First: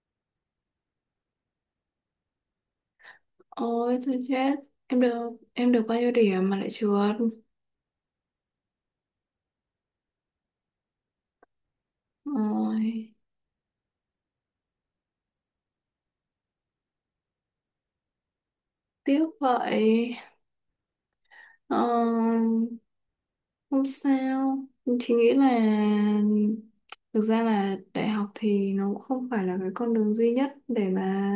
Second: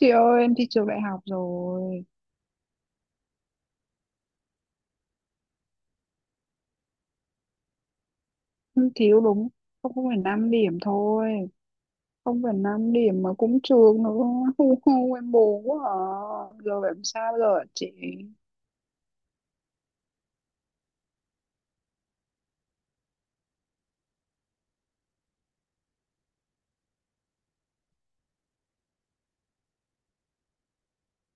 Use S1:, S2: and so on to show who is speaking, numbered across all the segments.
S1: Chị ơi, em thi trường đại học rồi.
S2: Ôi thôi chết! Em được bao nhiêu điểm mà lại trượt?
S1: Em thiếu đúng 0,5 điểm thôi, không phẩy năm
S2: Ôi
S1: điểm mà cũng trường nữa. Hu hu, em buồn quá à. Giờ phải làm sao bây giờ hả chị?
S2: tiếc vậy. ờ, Không sao. Chị nghĩ là thực ra là đại học thì nó cũng không phải là cái con đường duy nhất để mà...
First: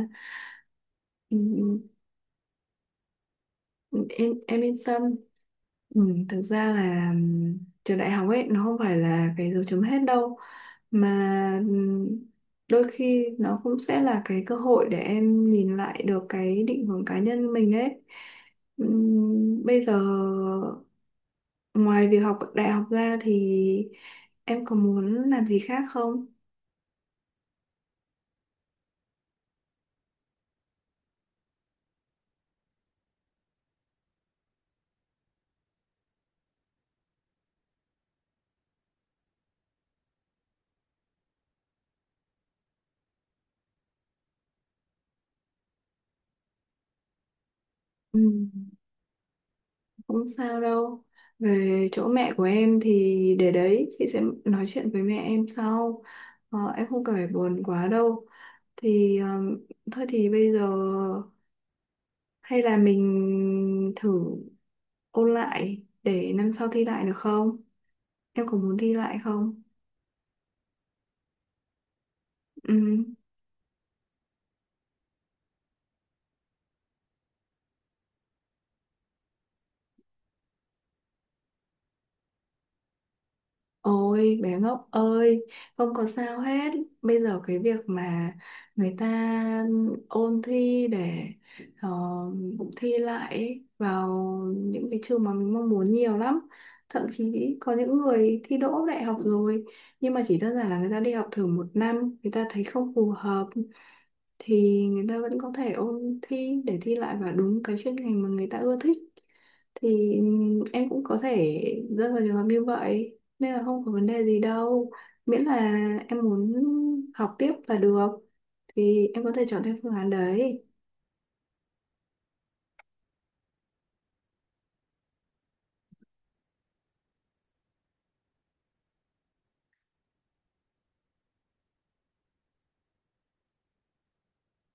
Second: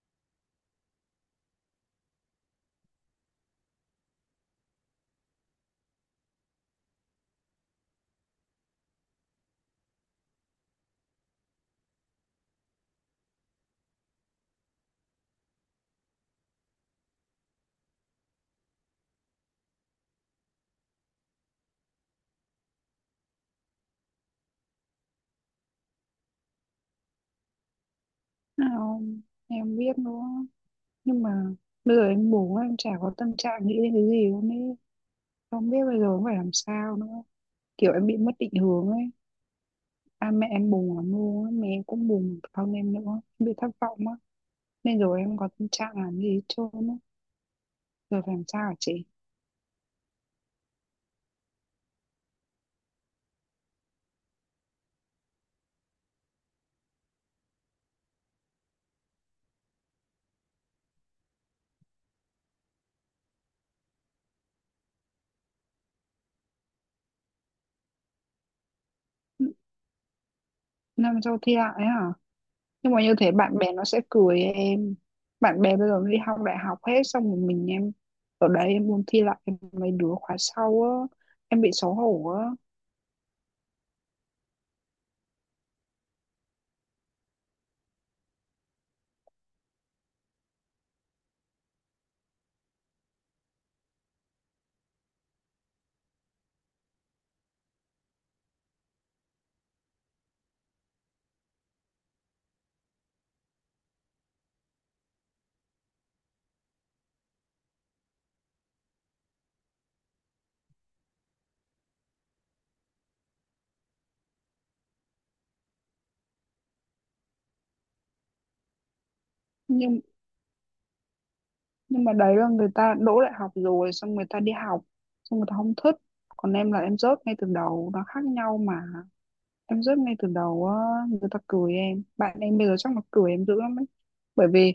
S2: ừ, em yên tâm. Ừ, Thực ra là trường đại học ấy nó không phải là cái dấu chấm hết đâu, mà ừm, đôi khi nó cũng sẽ là cái cơ hội để em nhìn lại được cái định hướng cá nhân mình ấy. Bây giờ ngoài việc học đại học ra thì em có muốn làm gì khác không?
S1: Nào em biết nữa. Nhưng mà bây giờ em buồn quá, em chả có tâm trạng nghĩ đến cái gì luôn ấy. Không biết bây giờ phải làm sao nữa. Kiểu em bị mất định hướng ấy. À, mẹ em buồn lắm luôn á. Mẹ em cũng buồn thân em nữa. Em bị thất vọng á. Nên rồi em có tâm trạng làm gì hết trơn á. Giờ
S2: Ừ,
S1: phải làm sao hả chị?
S2: không sao đâu. Về chỗ mẹ của em thì để đấy, chị sẽ nói chuyện với mẹ em sau. Ờ, em không cần phải buồn quá đâu. Thì Thôi thì bây giờ hay là mình thử ôn lại để năm sau thi lại được không? Em có muốn thi lại không?
S1: Nam châu thi lại ấy hả? Nhưng mà
S2: Ừ.
S1: như thế bạn bè nó sẽ cười em. Bạn bè bây giờ nó đi học đại học hết xong rồi mình em ở đấy em muốn thi lại mấy đứa khóa sau á, em bị xấu hổ á.
S2: Ôi bé ngốc ơi, không có sao hết. Bây giờ cái việc mà người ta ôn thi để ờ, thi lại ấy, vào những cái trường mà mình mong muốn nhiều lắm. Thậm chí có những người thi đỗ đại học rồi nhưng mà chỉ đơn giản là người ta đi học thử một năm, người ta thấy không phù hợp thì người ta vẫn có thể ôn thi để thi lại vào đúng cái chuyên ngành mà người ta ưa thích. Thì em cũng có thể rơi vào trường hợp như vậy, nên là không có vấn đề gì đâu. Miễn là em muốn học tiếp là được, thì em có thể chọn theo phương
S1: Nhưng
S2: án đấy.
S1: nhưng mà đấy là người ta đỗ đại học rồi xong người ta đi học xong người ta không thích. Còn em là em rớt ngay từ đầu, nó khác nhau mà. Em rớt ngay từ đầu á, người ta cười em. Bạn em bây giờ chắc là cười em dữ lắm ấy. Bởi vì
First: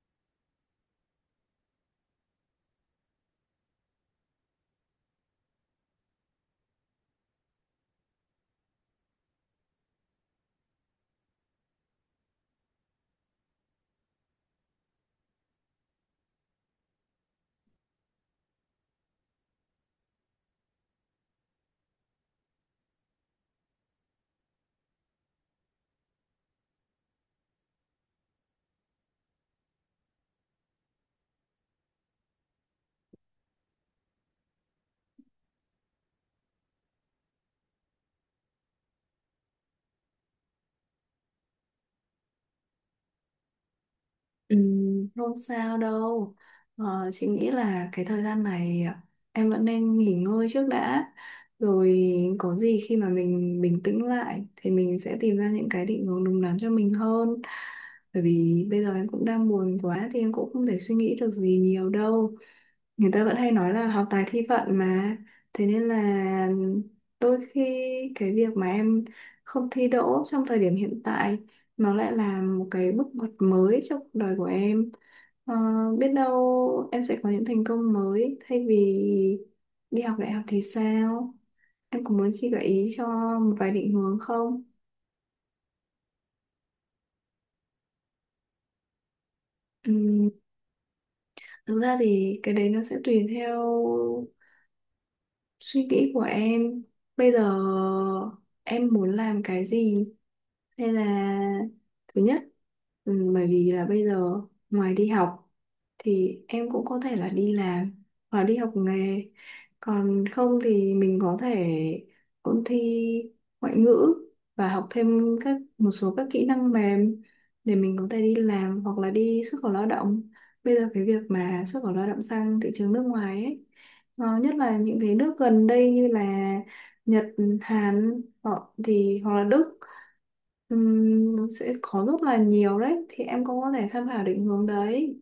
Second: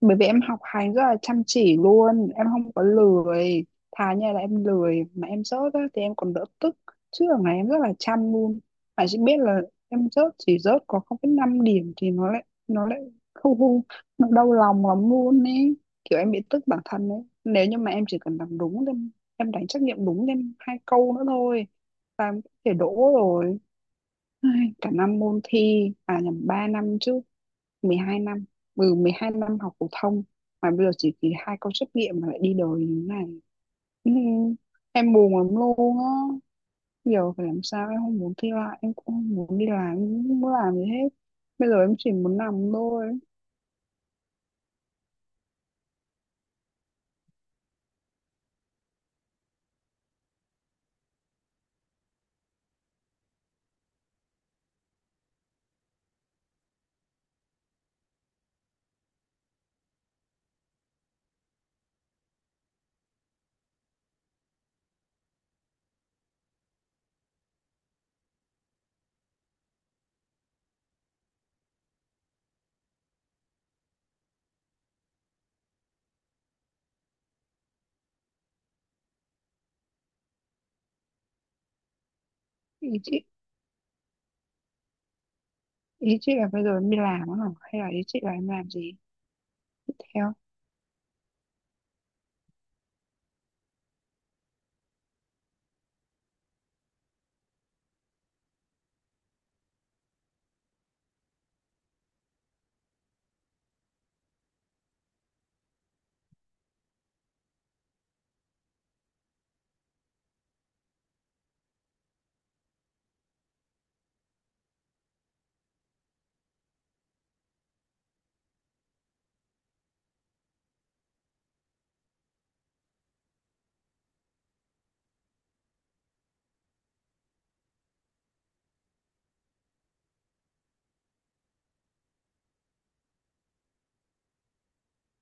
S1: bởi vì em học hành rất là chăm chỉ luôn, em không có lười, thà như là em lười mà em rớt á thì em còn đỡ tức, chứ ở này em rất là chăm luôn, mà chỉ biết là em rớt chỉ rớt có 0,5 điểm thì nó lại không không, nó đau lòng lắm luôn ấy, kiểu em bị tức bản thân ấy. Nếu như mà em chỉ cần làm đúng thì em đánh trắc nghiệm đúng thêm hai câu nữa thôi là em có thể đỗ rồi. Ai, cả năm môn thi, à nhầm, 3 năm chứ, 12 năm, ừ, 12 năm học phổ thông mà bây giờ chỉ kỳ hai câu trắc nghiệm mà lại đi đời như thế này. Ừ, em buồn lắm luôn á. Giờ phải làm sao, em không muốn thi lại, em cũng không muốn đi làm, em không muốn làm gì hết. Bây giờ em chỉ muốn nằm thôi.
S2: Ừ, không sao đâu. Ờ, chị nghĩ là cái thời gian này em vẫn nên nghỉ ngơi trước đã. Rồi có gì khi mà mình bình tĩnh lại thì mình sẽ tìm ra những cái định hướng đúng đắn cho mình hơn. Bởi vì bây giờ em cũng đang buồn quá thì em cũng không thể suy nghĩ được gì nhiều đâu. Người ta vẫn hay nói là học tài thi vận mà, thế nên là đôi khi cái việc mà em không thi đỗ trong thời điểm hiện tại nó lại là một cái bước ngoặt mới trong cuộc đời của em. Ờ, biết đâu em sẽ có những thành công mới thay vì đi học đại học thì sao. Em có muốn chị gợi
S1: Ý
S2: ý cho
S1: chị,
S2: một vài định hướng không?
S1: ý chị là bây giờ em đi làm á hả? Hay là ý chị là em làm gì tiếp
S2: Ừm,
S1: theo?
S2: thực ra thì cái đấy nó sẽ tùy theo suy nghĩ của em. Bây giờ em muốn làm cái gì? Hay là thứ nhất, ừ, bởi vì là bây giờ ngoài đi học thì em cũng có thể là đi làm hoặc là đi học nghề. Còn không thì mình có thể ôn thi ngoại ngữ và học thêm các một số các kỹ năng mềm để mình có thể đi làm hoặc là đi xuất khẩu lao động. Bây giờ cái việc mà xuất khẩu lao động sang thị trường nước ngoài ấy, ờ, nhất là những cái nước gần đây như là Nhật, Hàn họ thì hoặc là Đức. Nó sẽ có rất là nhiều đấy, thì em cũng có thể tham khảo định hướng đấy.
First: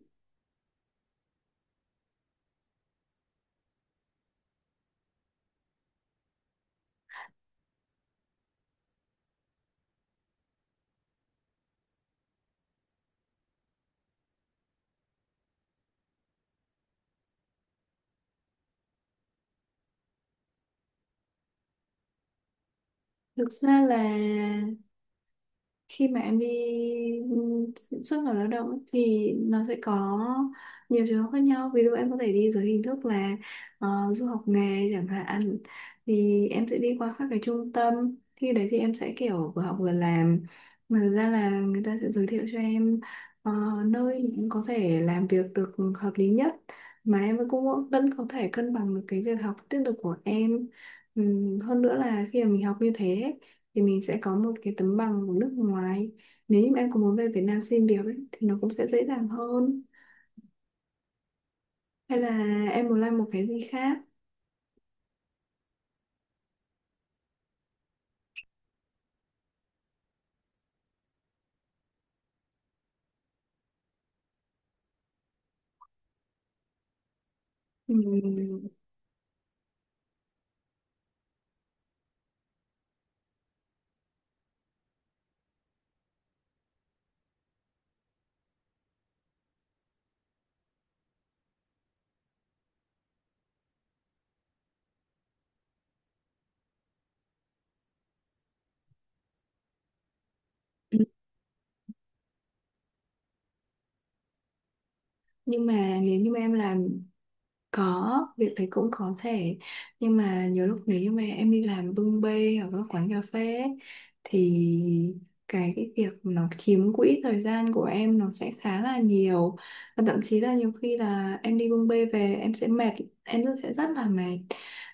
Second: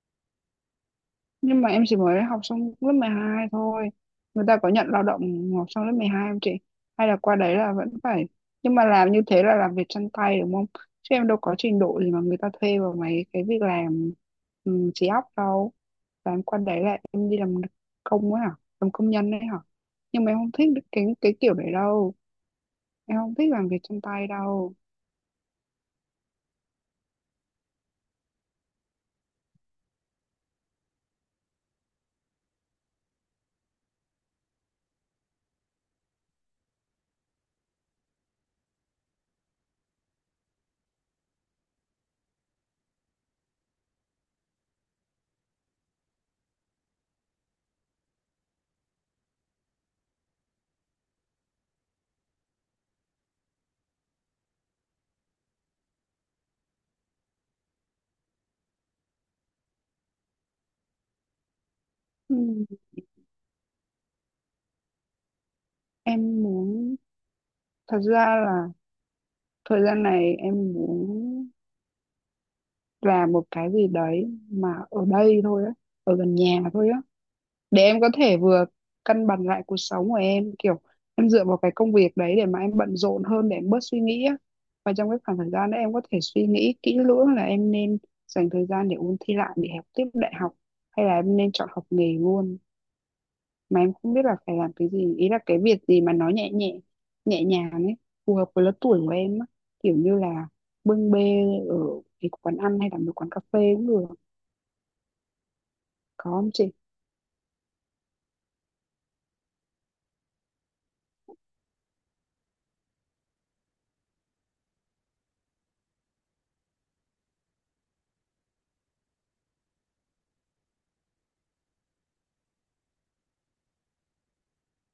S1: Nhưng mà em chỉ mới học xong lớp 12 thôi, người ta có nhận lao động học xong lớp 12 không chị? Hay là qua đấy là vẫn phải, nhưng mà làm như thế là làm việc chân tay đúng không? Chứ em đâu có trình độ gì mà người ta thuê vào mấy cái việc làm trí óc đâu. Và em qua đấy là em đi làm công ấy hả, làm công nhân đấy hả? Nhưng mà em không thích cái kiểu đấy đâu, em không thích
S2: Thực
S1: làm việc
S2: ra
S1: chân
S2: là
S1: tay đâu.
S2: khi mà em đi, ừ, xuất khẩu lao động ấy, thì nó sẽ có nhiều trường hợp khác nhau. Ví dụ em có thể đi dưới hình thức là ờ, du học nghề chẳng hạn. Thì em sẽ đi qua các cái trung tâm, khi đấy thì em sẽ kiểu vừa học vừa làm. Mà thực ra là người ta sẽ giới thiệu cho em ờ, nơi em có thể làm việc được hợp lý nhất, mà em cũng vẫn có thể cân bằng được cái việc học tiếp tục của em. Hơn nữa là khi mà mình học như thế thì mình sẽ có một cái tấm bằng của nước ngoài, nếu như mà em có muốn về Việt Nam xin việc ấy, thì nó cũng sẽ dễ dàng hơn. Hay là
S1: Ừm,
S2: em muốn làm một cái gì khác?
S1: em muốn, thật ra là thời gian này em muốn là một cái gì đấy mà ở đây thôi á, ở gần nhà thôi á, để em có thể vừa
S2: Ừm,
S1: cân bằng lại cuộc sống của em, kiểu em dựa vào cái công việc đấy để mà em bận rộn hơn, để em bớt suy nghĩ á, và trong cái khoảng thời gian đó em có thể suy nghĩ kỹ lưỡng là em nên dành thời gian để ôn thi lại để học tiếp đại học hay là em nên chọn học nghề luôn. Mà em không biết là phải làm cái gì, ý là cái việc gì mà nó nhẹ nhẹ, nhẹ nhàng ấy, phù hợp với lứa tuổi của em á, kiểu như là bưng bê ở cái quán ăn hay là một quán cà phê cũng được,
S2: nhưng mà nếu như
S1: có
S2: mà
S1: không
S2: em
S1: chị?
S2: làm... Có, việc đấy cũng có thể. Nhưng mà nhiều lúc nếu như mà em đi làm bưng bê ở các quán cà phê ấy, thì cái việc nó chiếm quỹ thời gian của em nó sẽ khá là nhiều. Và thậm chí là nhiều khi là em đi bưng bê về em sẽ mệt. Sẽ rất là mệt.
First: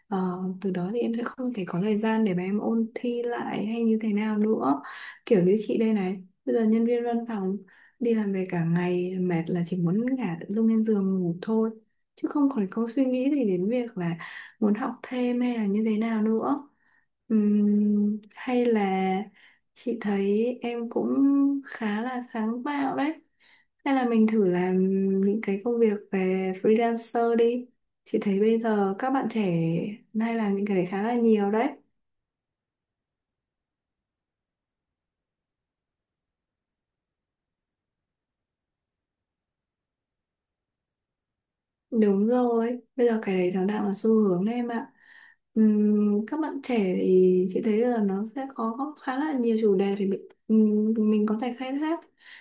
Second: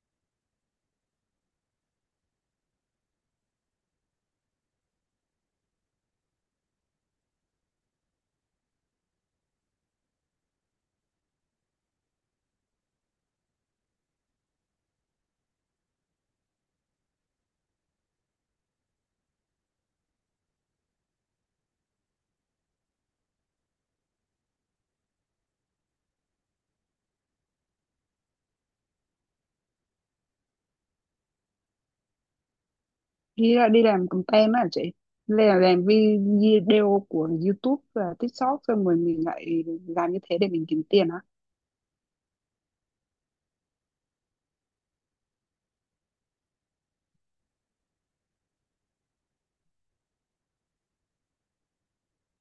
S2: Ờ, từ đó thì em sẽ không thể có thời gian để mà em ôn thi lại hay như thế nào nữa. Kiểu như chị đây này, bây giờ nhân viên văn phòng đi làm về cả ngày mệt là chỉ muốn ngả lưng lên giường ngủ thôi, chứ không còn câu suy nghĩ gì đến việc là muốn học thêm hay là như thế nào nữa. Hay là... chị thấy em cũng khá là sáng tạo đấy, hay là mình thử làm những cái công việc về freelancer đi. Chị thấy bây giờ các bạn trẻ nay làm những cái đấy khá là nhiều đấy.
S1: Đi ra đi làm content á hả chị? Làm video của YouTube và TikTok xong rồi mình lại làm như thế để mình kiếm tiền hả?
S2: Đúng rồi, bây giờ cái đấy nó đang là xu hướng đấy em ạ. Các bạn trẻ thì chị thấy là nó sẽ có khá là nhiều chủ đề để mình có thể khai thác.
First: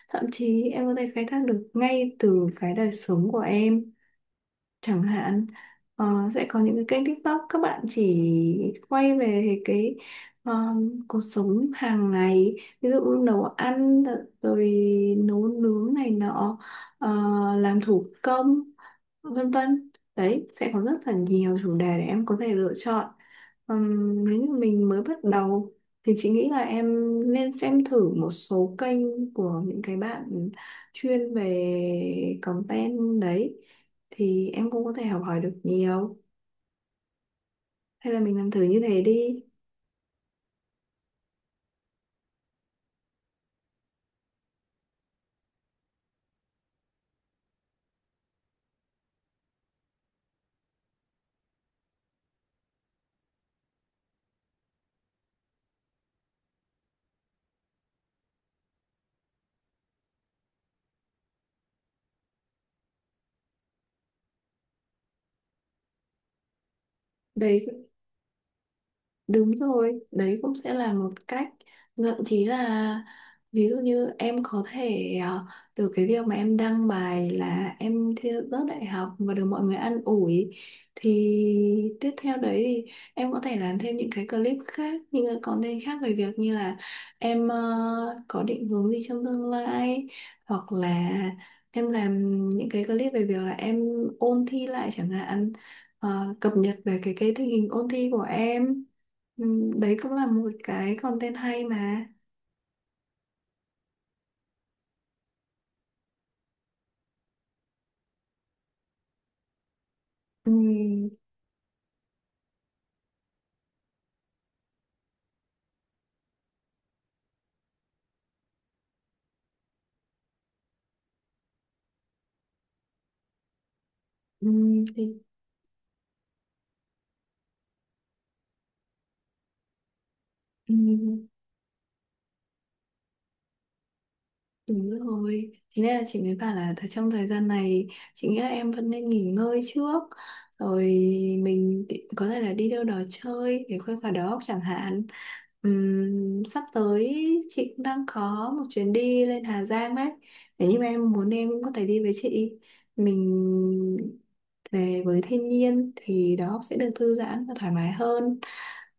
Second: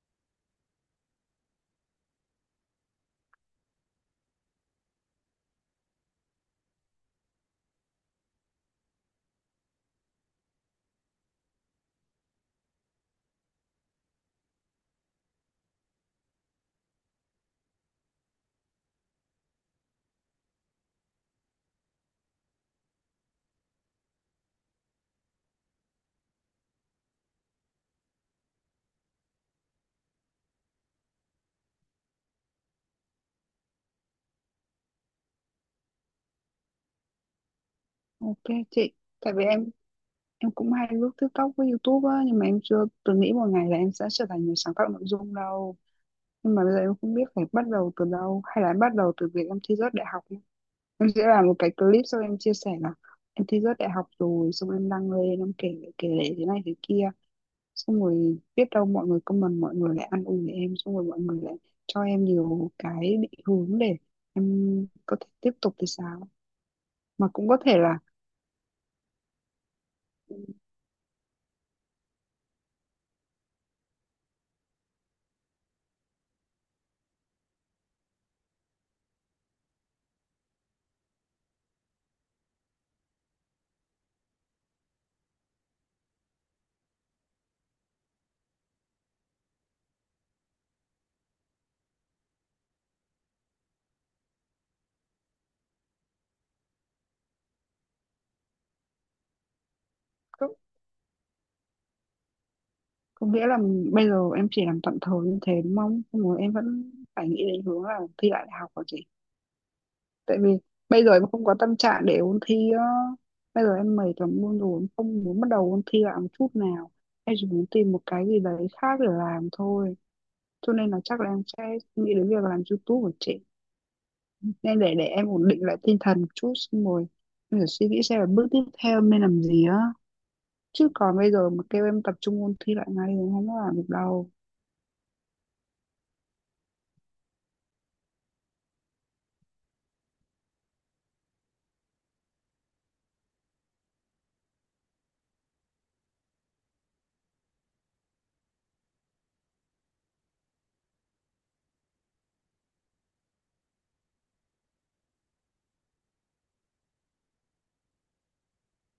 S2: Thậm chí em có thể khai thác được ngay từ cái đời sống của em chẳng hạn. Ờ, sẽ có những cái kênh TikTok các bạn chỉ quay về cái ờ, cuộc sống hàng ngày, ví dụ như nấu ăn rồi nấu nướng này nọ, ờ, làm thủ công, vân vân. Đấy sẽ có rất là nhiều chủ đề để em có thể lựa chọn. Nếu như mình mới bắt đầu thì chị nghĩ là em nên xem thử một số kênh của những cái bạn chuyên về content đấy, thì em cũng có thể học hỏi được nhiều. Hay là mình
S1: Ok
S2: làm thử như
S1: chị.
S2: thế
S1: Tại
S2: đi.
S1: vì em cũng hay lướt TikTok với YouTube á nhưng mà em chưa từng nghĩ một ngày là em sẽ trở thành người sáng tạo nội dung đâu. Nhưng mà bây giờ em không biết phải bắt đầu từ đâu, hay là em bắt đầu từ việc em thi rớt đại học nhá. Em sẽ làm một cái clip xong em chia sẻ là em thi rớt đại học rồi xong em đăng lên em kể kể lể thế này thế kia, xong rồi biết đâu mọi người comment, mọi người lại ăn uổi em, xong rồi mọi người lại cho em nhiều cái định hướng để em có thể tiếp tục thì sao, mà cũng có thể
S2: Đây,
S1: là
S2: đúng rồi, đấy cũng sẽ là một cách. Thậm chí là ví dụ như em có thể từ cái việc mà em đăng bài là em thi rớt đại học và được mọi người an ủi, thì tiếp theo đấy thì em có thể làm thêm những cái clip khác, những cái content khác về việc như là em có định hướng gì trong tương lai, hoặc là em làm những cái clip về việc là em ôn thi lại chẳng hạn. Ờ, cập nhật về cái tình hình ôn thi của em. Ừ, đấy cũng là
S1: có,
S2: một cái content hay mà.
S1: có nghĩa là bây giờ em chỉ làm tạm thời như thế đúng không, xong rồi em vẫn phải nghĩ đến hướng là thi lại đại học rồi chị. Tại vì
S2: ừ,
S1: bây giờ em không có tâm trạng để ôn thi á, bây giờ em mệt lắm luôn rồi, em không muốn bắt đầu ôn thi lại một chút nào, em chỉ muốn tìm một cái gì đấy khác để làm thôi. Cho nên là chắc là em sẽ nghĩ đến việc làm YouTube của chị,
S2: ừ,
S1: nên để
S2: thì,
S1: em ổn định lại tinh thần một chút xong rồi em phải suy nghĩ xem là bước tiếp theo em nên làm gì á,
S2: ừ,
S1: chứ còn bây giờ mà kêu em tập trung ôn thi lại ngay thì em không có làm được đâu.
S2: Đúng rồi, thế nên là chị mới bảo là trong thời gian này chị nghĩ là em vẫn nên nghỉ ngơi trước. Rồi có thể là đi đâu đó chơi để khuây khỏa đầu óc chẳng hạn. Sắp tới chị cũng đang có một chuyến đi lên Hà Giang đấy, nếu như mà em muốn em cũng có thể đi với chị. Mình về với thiên nhiên thì đầu óc sẽ được thư giãn và thoải mái hơn.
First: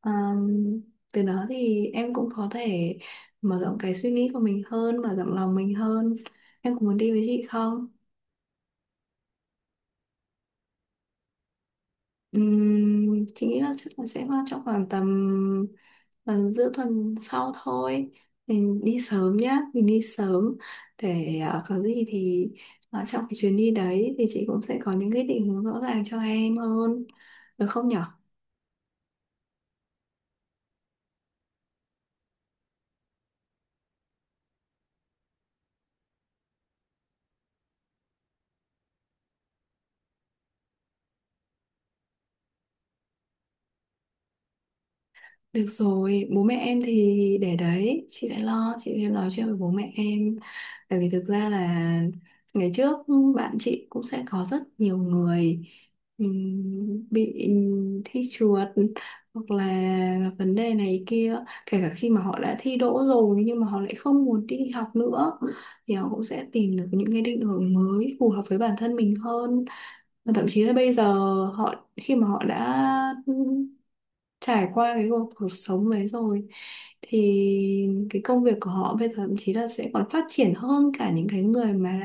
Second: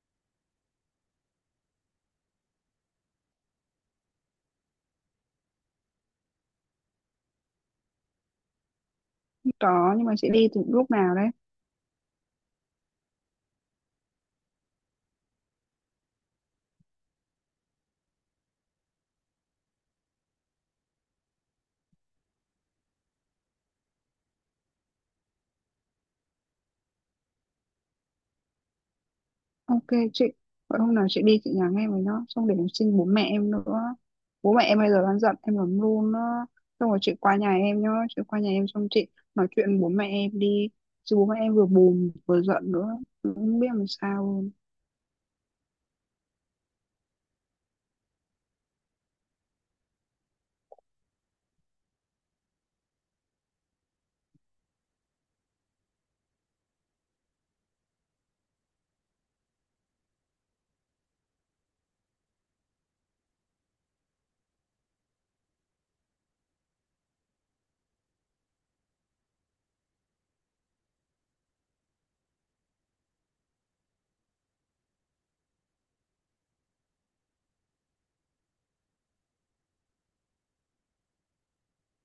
S2: Ờm, từ đó thì em cũng có thể mở rộng cái suy nghĩ của mình hơn, mở rộng lòng mình hơn. Em có muốn đi với chị không?
S1: Không có nhưng mà chị đi từ lúc nào đấy?
S2: Chị nghĩ là chắc là sẽ vào trong khoảng tầm tầm giữa tuần sau thôi. Mình đi sớm nhá, mình đi sớm để ờ, có gì thì ờ, trong cái chuyến đi đấy thì chị cũng sẽ có những cái định hướng rõ ràng cho em hơn, được không nhở?
S1: Ok chị, vậy hôm nào chị đi chị nhắn em với nó xong để em xin bố mẹ em nữa, bố mẹ em bây giờ đang giận em lắm luôn á. Xong rồi chị qua nhà em nhá, chị qua nhà em xong chị nói chuyện với bố mẹ em đi, chứ bố mẹ em vừa buồn vừa giận nữa, em không biết làm sao luôn.
S2: Được rồi, bố mẹ em thì để đấy, chị sẽ lo, chị sẽ nói chuyện với bố mẹ em. Bởi vì thực ra là ngày trước bạn chị cũng sẽ có rất nhiều người bị thi trượt hoặc là gặp vấn đề này kia, kể cả khi mà họ đã thi đỗ rồi nhưng mà họ lại không muốn đi học nữa, thì họ cũng sẽ tìm được những cái định hướng mới phù hợp với bản thân mình hơn. Và thậm chí là bây giờ họ, khi mà họ đã trải qua cái cuộc cuộc sống đấy rồi, thì cái công việc của họ bây giờ thậm chí là sẽ còn phát triển hơn cả những cái người mà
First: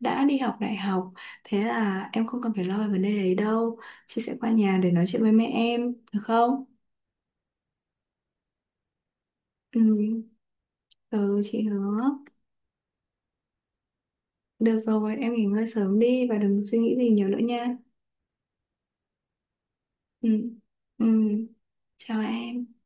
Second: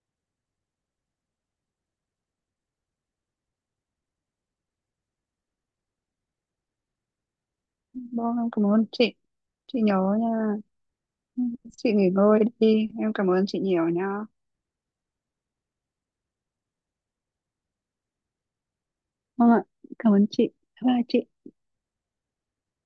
S2: đã đi học đại học. Thế là em không cần phải lo về vấn đề đấy đâu. Chị sẽ qua nhà để nói chuyện với mẹ em được không?
S1: Vâng, em cảm ơn chị.
S2: ừ,
S1: Chị nhớ nha.
S2: ừ,
S1: Ừ,
S2: chị
S1: chị
S2: hứa.
S1: nghỉ ngơi đi. Em cảm ơn chị nhiều nha.
S2: Được rồi, em nghỉ ngơi sớm đi và đừng suy nghĩ gì nhiều nữa nha.
S1: Vâng ạ, cảm ơn
S2: Ừ.
S1: chị. Bye bye
S2: ừ.
S1: chị.
S2: Chào em.